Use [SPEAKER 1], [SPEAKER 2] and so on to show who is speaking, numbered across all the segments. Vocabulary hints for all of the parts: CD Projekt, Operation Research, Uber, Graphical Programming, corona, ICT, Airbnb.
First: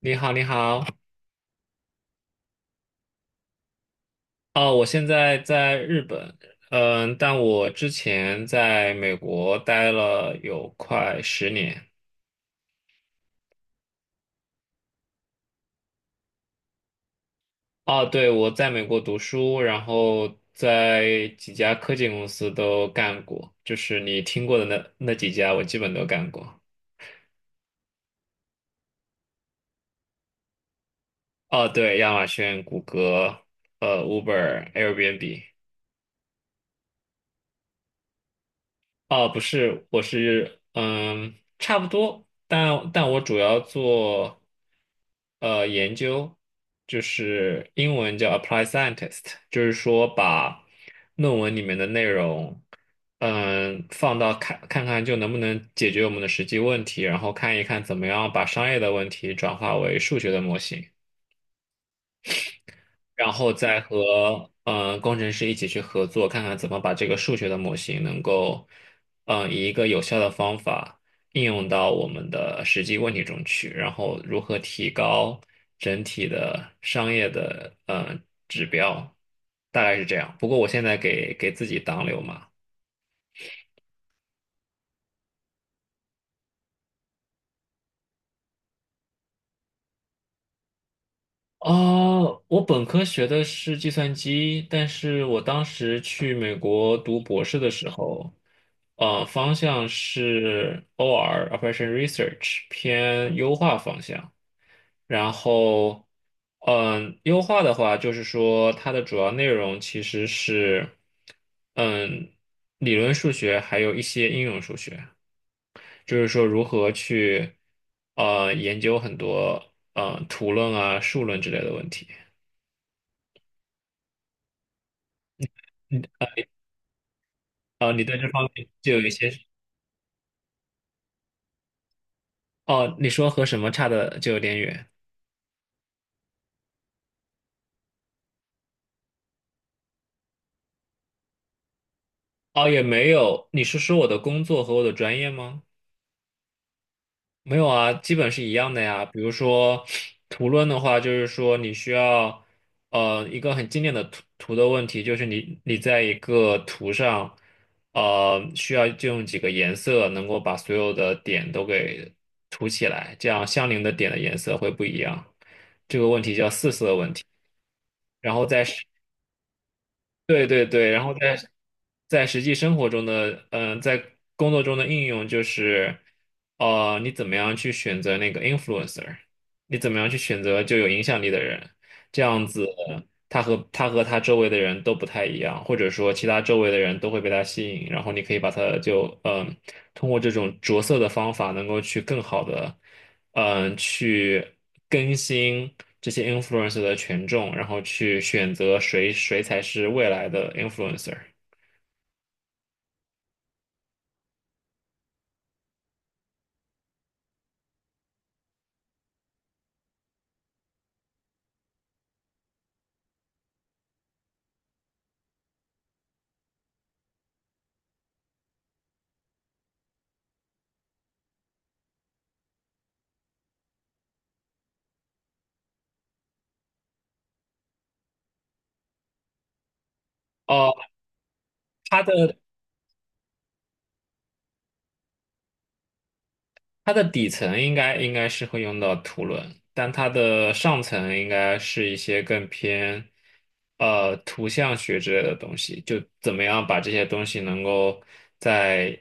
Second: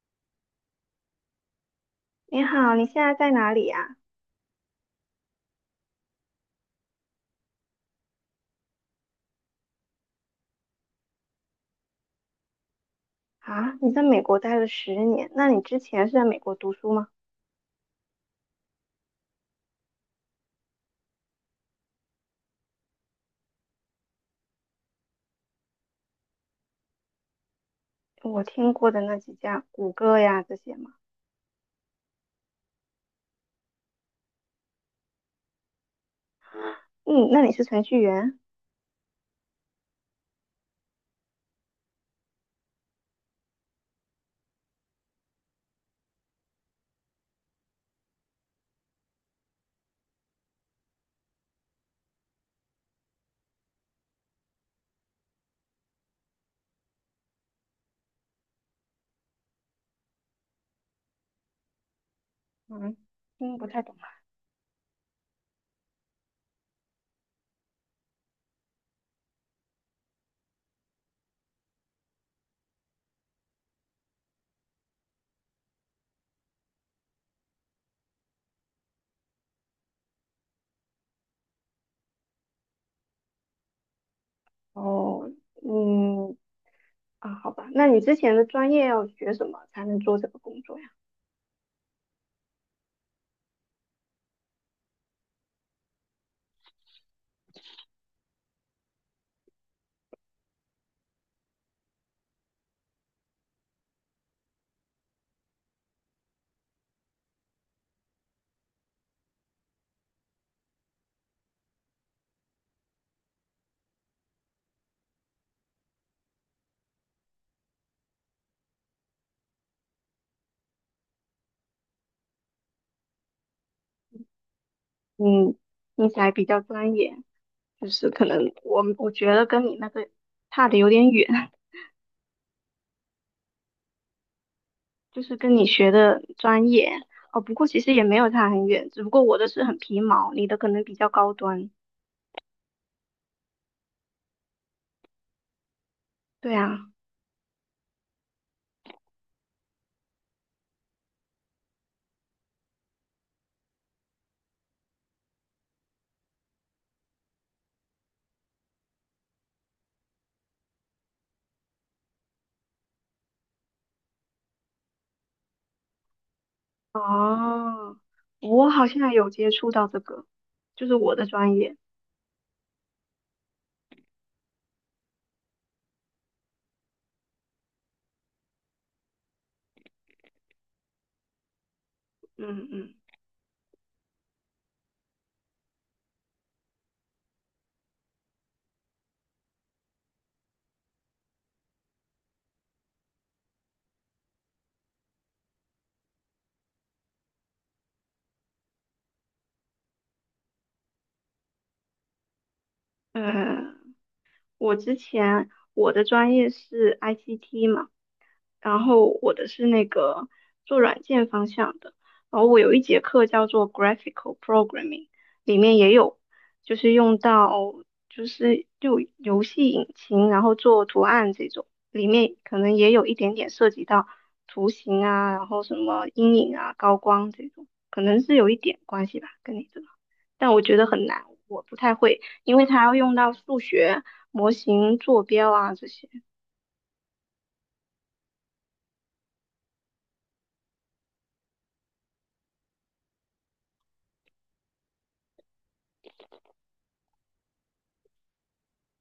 [SPEAKER 1] 你好，你好。
[SPEAKER 2] 你好，你现在在哪里呀？
[SPEAKER 1] 哦，我现在在日本，但我之前在美国待了有快十年。
[SPEAKER 2] 啊，你在美国待了十年，那你之前是在美国读书吗？
[SPEAKER 1] 哦，对，我在美国读书，然后在几家科技公司都干过，就是你听过的那几家，我基本都干过。
[SPEAKER 2] 我听过的那几家，谷歌呀这些嘛。
[SPEAKER 1] 哦，对，亚马逊、谷歌、Uber、Airbnb。
[SPEAKER 2] 嗯，那你是程序员？
[SPEAKER 1] 哦，不是，我是差不多，但我主要做研究，就是英文叫 apply scientist，就是说把论文里面的内容，放到看看就能不能解决我们的实际问题，然后看一看怎么样把商业的问题转化为数学的模型。
[SPEAKER 2] 嗯，
[SPEAKER 1] 然后
[SPEAKER 2] 听不
[SPEAKER 1] 再
[SPEAKER 2] 太懂啊。
[SPEAKER 1] 和工程师一起去合作，看看怎么把这个数学的模型能够，以一个有效的方法应用到我们的实际问题中去，然后如何提高整体的商业的指标，大概是这样。不过我现在给自己挡柳嘛。
[SPEAKER 2] 哦，嗯，啊，好吧，那你之前的专业要学什么才能做这个工作呀？
[SPEAKER 1] 啊，我本科学的是计算机，但是我当时去美国读博士的时候，方向是 OR (Operation Research) 偏优化方向。然后，优化的话，就是说它的主要内容其实是，嗯，理论数学还有一些应用数学，就是说如何去，研究很多图论啊、数论之类的问题。
[SPEAKER 2] 嗯，听起来比较专业，就
[SPEAKER 1] 哦，你
[SPEAKER 2] 是
[SPEAKER 1] 对
[SPEAKER 2] 可
[SPEAKER 1] 这方
[SPEAKER 2] 能
[SPEAKER 1] 面
[SPEAKER 2] 我
[SPEAKER 1] 就有一
[SPEAKER 2] 我
[SPEAKER 1] 些，
[SPEAKER 2] 觉得跟你那个差的有点远。
[SPEAKER 1] 哦，你说和什么差的就有点远，
[SPEAKER 2] 就是跟你学的专业哦。不过其实也没有差很远，只不过我的是很皮毛，你的可能比较高端。
[SPEAKER 1] 哦，也没有，你是说我的工作和我的专业吗？
[SPEAKER 2] 对啊，
[SPEAKER 1] 没有啊，基本是一样的呀。比如说图论的话，就是说你需要，一个很经典的图的问题，就是你在一个图上，需要就用几个颜色能够把所有的点都给涂起来，这样相邻的点的颜色会不一样。这个问题叫四色问题。
[SPEAKER 2] 哦，
[SPEAKER 1] 然后在
[SPEAKER 2] 我好像有接触到这个，
[SPEAKER 1] 对对
[SPEAKER 2] 就
[SPEAKER 1] 对，
[SPEAKER 2] 是
[SPEAKER 1] 然后
[SPEAKER 2] 我的
[SPEAKER 1] 在
[SPEAKER 2] 专业。
[SPEAKER 1] 在实际生活中的，在工作中的应用就是，你怎么样去选择那个 influencer，你怎么样去选择就有影响力的人，这样子
[SPEAKER 2] 嗯嗯，
[SPEAKER 1] 他和他周围的人都不太一样，或者说其他周围的人都会被他吸引，然后你可以把他就，通过这种着色的方法，能够去更好的。去更新这些 influencer 的权重，然后去选择谁才是未来的 influencer。
[SPEAKER 2] 呃，我之前我的专业是 ICT 嘛。然后我的是那个做软件方向的，然后我有一节课叫做 Graphical Programming，里面也有就是用到就游戏引擎，然后做图案这种，里面可能也有一点点涉及到图形啊，然后什么阴影啊、高光这种，可能是有一点关系吧，跟你这个，但我
[SPEAKER 1] 哦，
[SPEAKER 2] 觉得很难，我不太
[SPEAKER 1] 它
[SPEAKER 2] 会，
[SPEAKER 1] 的
[SPEAKER 2] 因为它要用到数学模型、坐标啊这些。
[SPEAKER 1] 它的底层应该是会用到图论，但它的上层应该是一些更偏图像学之类的东西，就怎么样把这些东西能够在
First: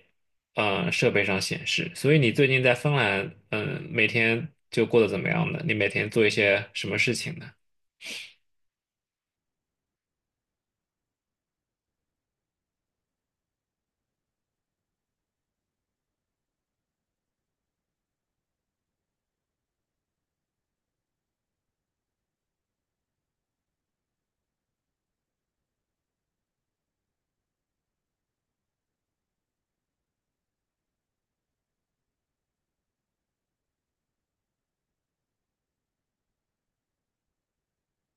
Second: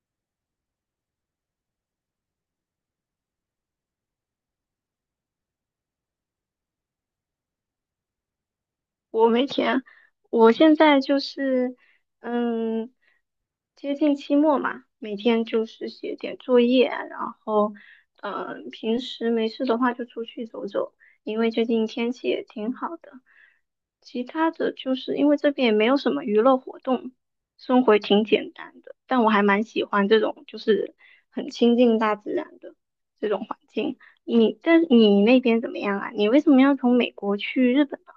[SPEAKER 1] 设备上显示。所以你最近在芬兰，每天就过得怎么样呢？你每天做一些什么事情呢？
[SPEAKER 2] 我没钱，我现在就是嗯，接近期末嘛，每天就是写点作业，然后嗯，平时没事的话就出去走走，因为最近天气也挺好的。其他的就是因为这边也没有什么娱乐活动，生活也挺简单的，但我还蛮喜欢这种就是很亲近大自然的这种环境。你，但你那边怎么样啊？你为什么要从美国去日本呢？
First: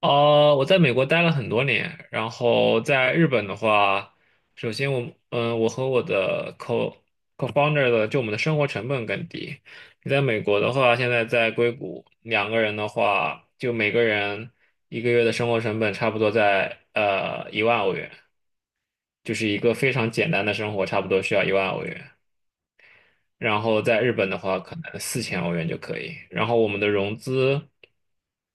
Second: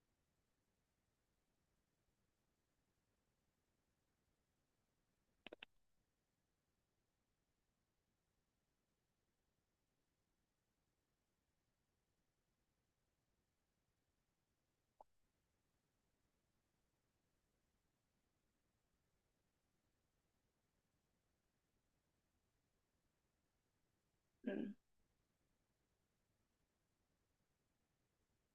[SPEAKER 1] 我在美国待了很多年，然后在日本的话，首先我，我和我的 co-founder 的，就我们的生活成本更低。你在美国的话，现在在硅谷，2个人的话，就每个人一个月的生活成本差不多在一万欧元，就是一个非常简单的生活，差不多需要一万欧元。然后在日本的话，可能4000欧元就可以。然后我们的融资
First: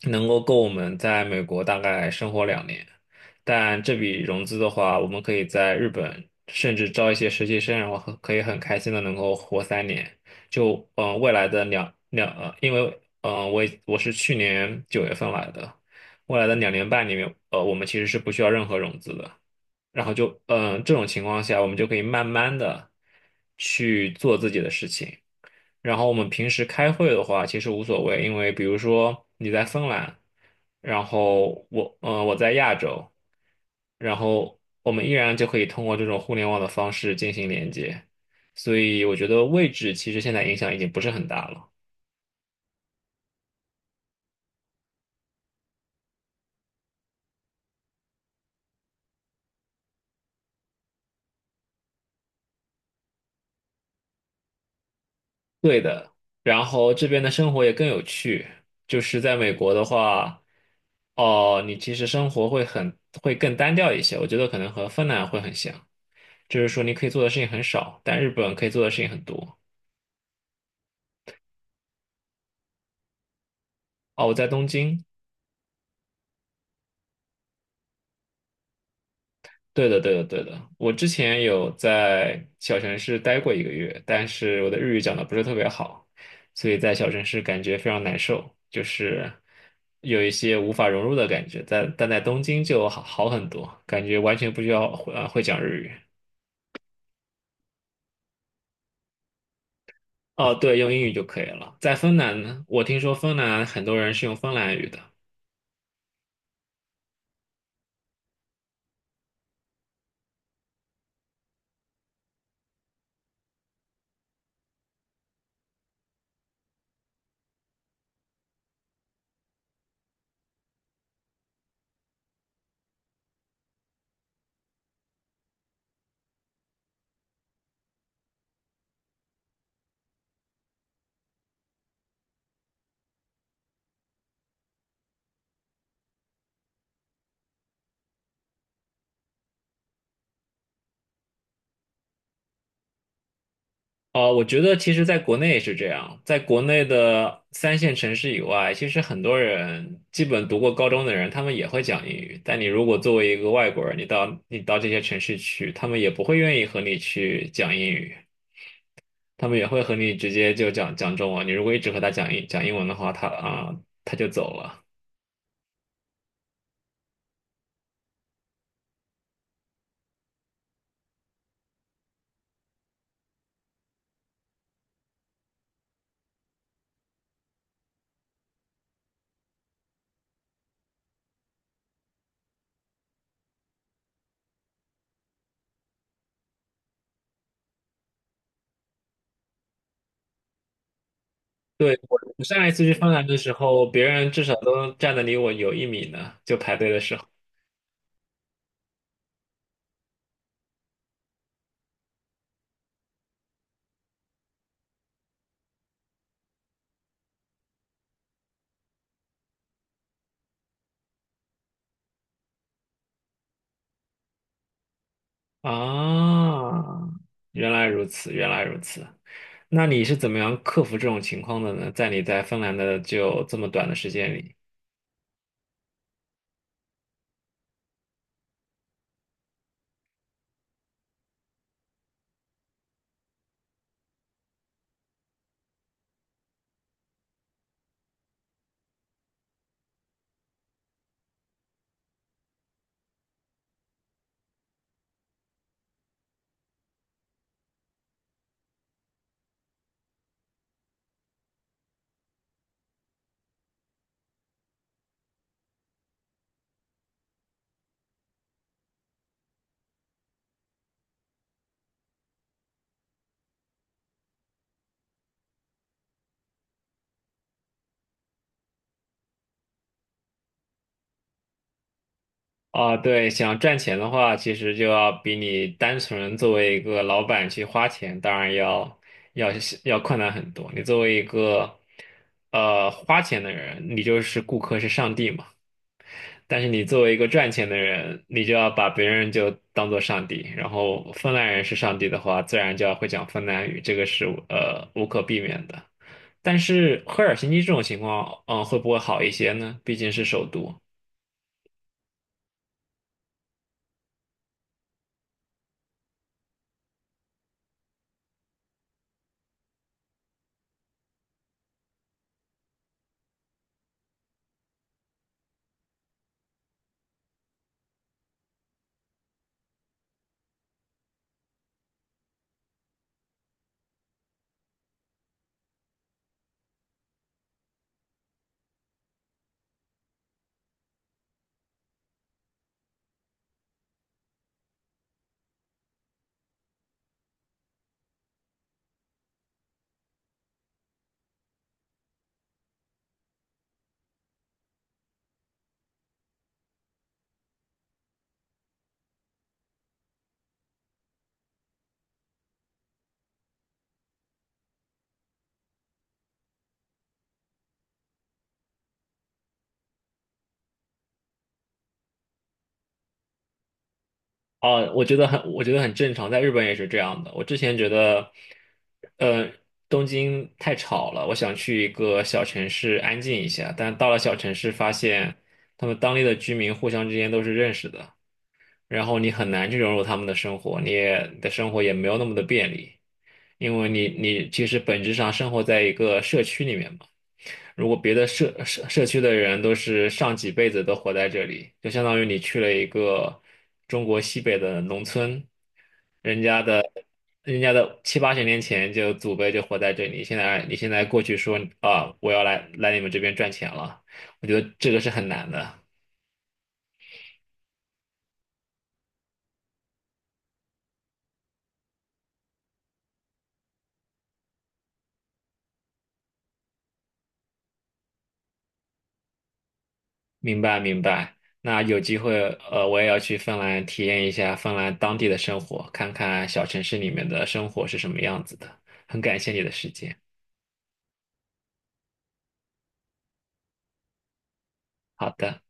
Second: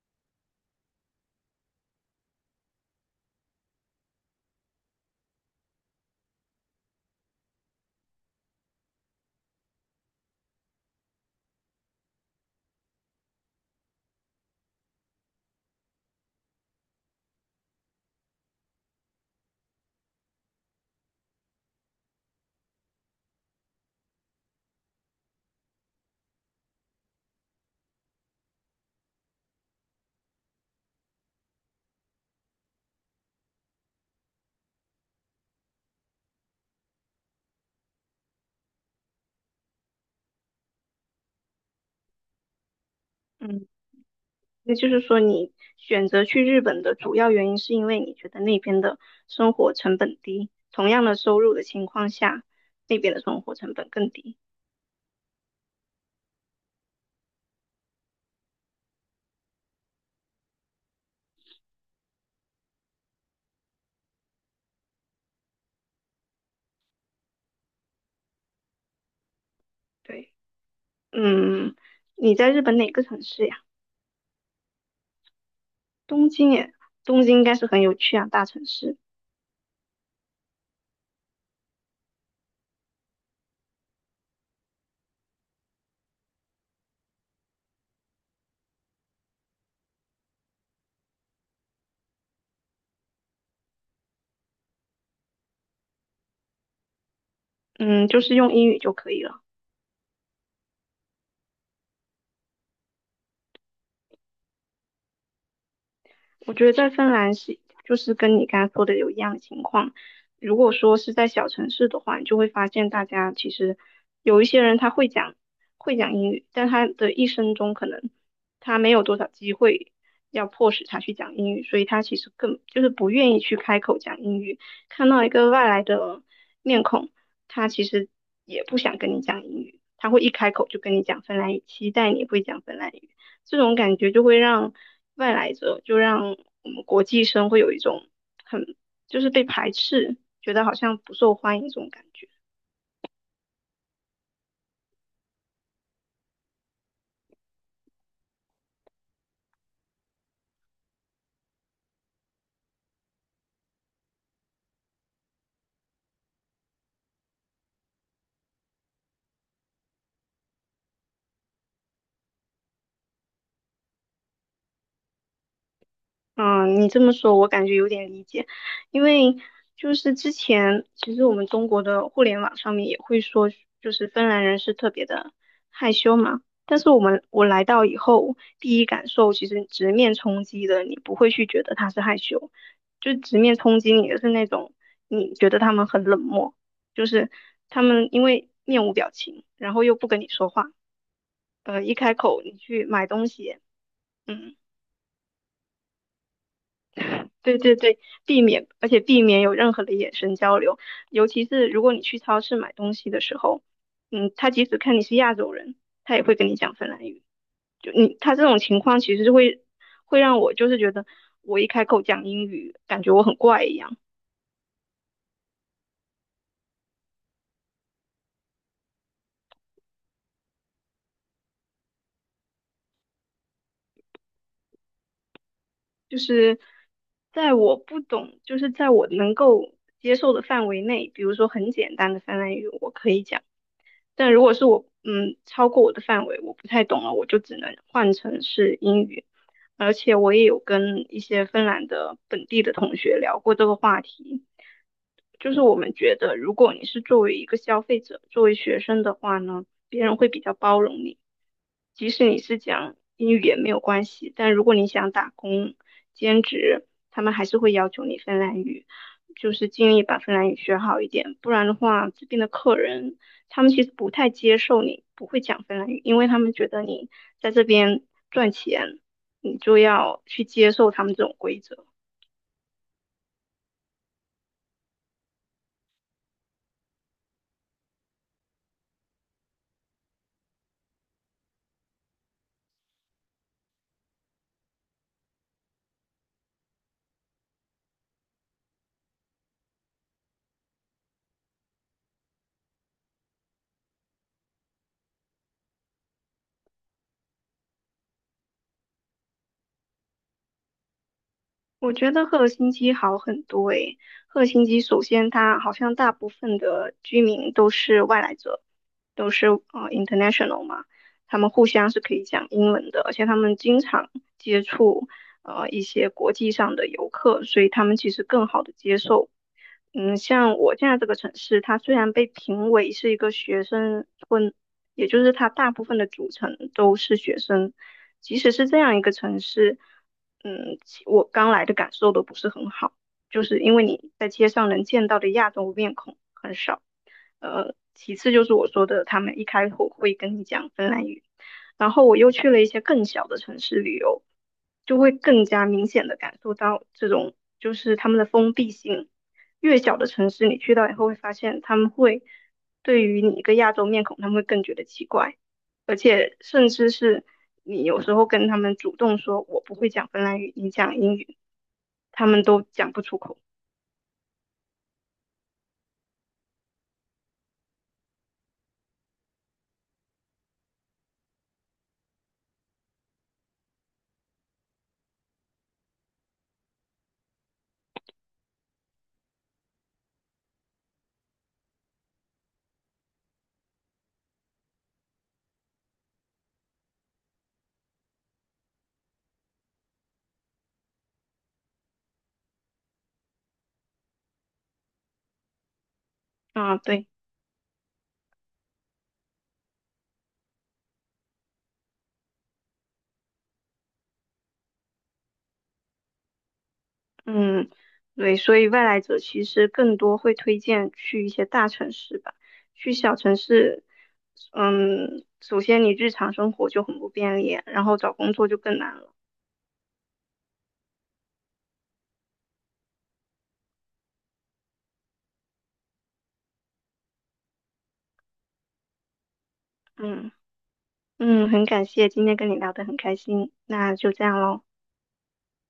[SPEAKER 1] 能够我们在美国大概生活两年，但这笔融资的话，我们可以在日本甚至招一些实习生，然后很可以很开心的能够活3年。就嗯、呃未来的两两呃，因为我是去年9月份来的，未来的2年半里面，我们其实是不需要任何融资的。然后就这种情况下，我们就可以慢慢的去做自己的事情。然后我们平时开会的话，其实无所谓，因为比如说你在芬兰，然后我在亚洲，然后我们依然就可以通过这种互联网的方式进行连接。所以我觉得位置其实现在影响已经不是很大了。
[SPEAKER 2] 嗯。那就是说，你选择去日本的主要原因是因为你觉得那边的生活成本低，同样的收入的情况下，那边的生活成本更低。
[SPEAKER 1] 对的，然后这边的生活也更有趣。就是在美国的话，哦，你其实生活会会更单调一些，我觉得可能和芬兰会很像，就是说你可以做的事情很少，但日本可以做的事情很多。
[SPEAKER 2] 对，嗯，你在日本哪个城市呀？
[SPEAKER 1] 哦，我在东京，
[SPEAKER 2] 东京耶，东京应该是很有趣啊，大城市。
[SPEAKER 1] 对的，对的，对的。我之前有在小城市待过一个月，但是我的日语讲的不是特别好，所以在小城市感觉非常难受，就是有一些无法融入的感觉。但在东京就好很多，感觉完全不需要会讲日语。
[SPEAKER 2] 嗯，就是用英语就可以了。
[SPEAKER 1] 哦，对，用英语就可以了。在芬兰呢，我听说芬兰很多人是用芬兰语的，
[SPEAKER 2] 我觉得在芬兰是就是跟你刚才说的有一样的情况。如果说是在小城市的话，你就会发现大家其实有一些人他会讲英语，但他的一生中可能他没有多少机会要迫使他去讲英语，所以他其实更就是不愿意去开口讲英语。看到一个外来的面孔，他其实也不想跟你讲英语，他会一开口就跟你讲芬兰语，期待你会讲芬兰语。这种感觉就会让外来者，就让我们国际生会有一种很就是被排斥，觉得好像不受欢迎这种感觉。
[SPEAKER 1] 啊、我觉得其实在国内也是这样，在国内的三线城市以外，其实很多人基本读过高中的人，他们也会讲英语。但你如果作为一个外国人，你到这些城市去，他们也不会愿意和你去讲英语，他们也会和你直接就讲中文。你如果一直和他讲英文的话，他就走了。
[SPEAKER 2] 嗯，你这么说，我感觉有点理解，因为就是之前其实我们中国的互联网上面也会说，就是芬兰人是特别的害羞嘛。但是我来到以后，第一感受其实直面冲击的，你不会去觉得他是害羞，就直面冲击你的是那种你觉得他们很冷漠，就是他们因为面无表情，然后又不跟你说话，一
[SPEAKER 1] 对，
[SPEAKER 2] 开
[SPEAKER 1] 我
[SPEAKER 2] 口
[SPEAKER 1] 我
[SPEAKER 2] 你
[SPEAKER 1] 上一次
[SPEAKER 2] 去
[SPEAKER 1] 去
[SPEAKER 2] 买
[SPEAKER 1] 芬兰
[SPEAKER 2] 东
[SPEAKER 1] 的时
[SPEAKER 2] 西，
[SPEAKER 1] 候，别人至少
[SPEAKER 2] 嗯。
[SPEAKER 1] 都站得离我有1米呢，就排队的时候。
[SPEAKER 2] 对对对，避免，而且避免有任何的眼神交流，尤其是如果你去超市买东西的时候，嗯，他即使看你是亚洲人，他也会跟你讲芬兰语。就你，他这种情况其实是会让我就是觉得我一开口讲英语，感觉我很怪一样。
[SPEAKER 1] 啊，原来如此，原来如此。那你是怎么样克服这种情况的呢？在你在芬兰的就这么短的时间里
[SPEAKER 2] 就是在我不懂，就是在我能够接受的范围内，比如说很简单的芬兰语我可以讲，但如果是我，嗯，超过我的范围，我不太懂了，我就只能换成是英语。而且我也有跟一些芬兰的本地的同学聊过这个话题，就是我们觉得，如果你是作为一个消费者，作为学生的话呢，别人会比较包容你，即使你是讲英语也没有关系，但如果你想打工、兼职，他们还是会要求你芬兰语，就是尽力把芬兰语学好一点，不然的话，这边的客人他们其实不太接受你不会讲芬兰语，因为他们觉得你在这边赚钱，你就要去接受他们这种规则。
[SPEAKER 1] 啊，对，想赚钱的话，其实就要比你单纯作为一个老板去花钱，当然要要困难很多。你作为一个花钱的人，你就是顾客是上帝嘛。但是你作为一个赚钱的人，你就要把别人就当做上帝，然后芬兰人是上帝的话，自然就要会讲芬兰语，这个是无可避免的。但是赫尔辛基这种情况，会不会好一些呢？毕竟是首都。
[SPEAKER 2] 我觉得赫尔辛基好很多诶。赫尔辛基首先，它好像大部分的居民都是外来者，都是international 嘛，他们互相是可以讲英文的，而且他们经常接触一些国际上的游客，所以他们其实更好的接受。嗯，像我现在这个城市，它虽然被评为是一个学生村，也就是它大部分的组成都是学生。即使是这样一个城市，嗯，我刚来的感受都不是很好，就是因为你在街上能见到的亚洲面孔很少。呃，其次就是我说的，他们一开口会跟你讲芬兰语，然后我又去了一些更小的城市旅游，就会更加明显的感受到这种就是他们的封闭性。越小的城市，你去到以后会发现他们会对于你一个亚洲面孔，他们会更觉得奇怪，而且甚至是你有时候跟他们主动说我不会讲芬兰语，你讲英语，他们都讲不出口
[SPEAKER 1] 哦，我觉得很正常，在日本也是这样的。我之前觉得，呃，东京太吵了，我想去一个小城市安静一下，但到了小城市发现，他们当地的居民互相之间都是认识的。然后你很难去融入他们的生活，你也的生活也没有那么的便利，因为你其实本质上生活在一个社区里面嘛。如果别的社区的人都是上几辈子都活在这里，就相当于你去了一个中国西北的农村，人家
[SPEAKER 2] 啊。
[SPEAKER 1] 的
[SPEAKER 2] 对，
[SPEAKER 1] 人家的七八十年前就祖辈就活在这里，现在你现在过去说啊，我要来你们这边赚钱了，我觉得这个是很难的。
[SPEAKER 2] 嗯，对，所以外来者其实更多会推荐去一些大城市吧，去小城市，嗯，首先你日常生活就很不便利，然后找工作就更难了。
[SPEAKER 1] 明白明白。那有机会，我也要去芬兰体验一下芬兰当地的生活，看看小城市里面的生活是什么样子的。很感谢你的时间。
[SPEAKER 2] 嗯嗯，很感谢今天跟你聊得很开心，那就这样喽。
[SPEAKER 1] 好的。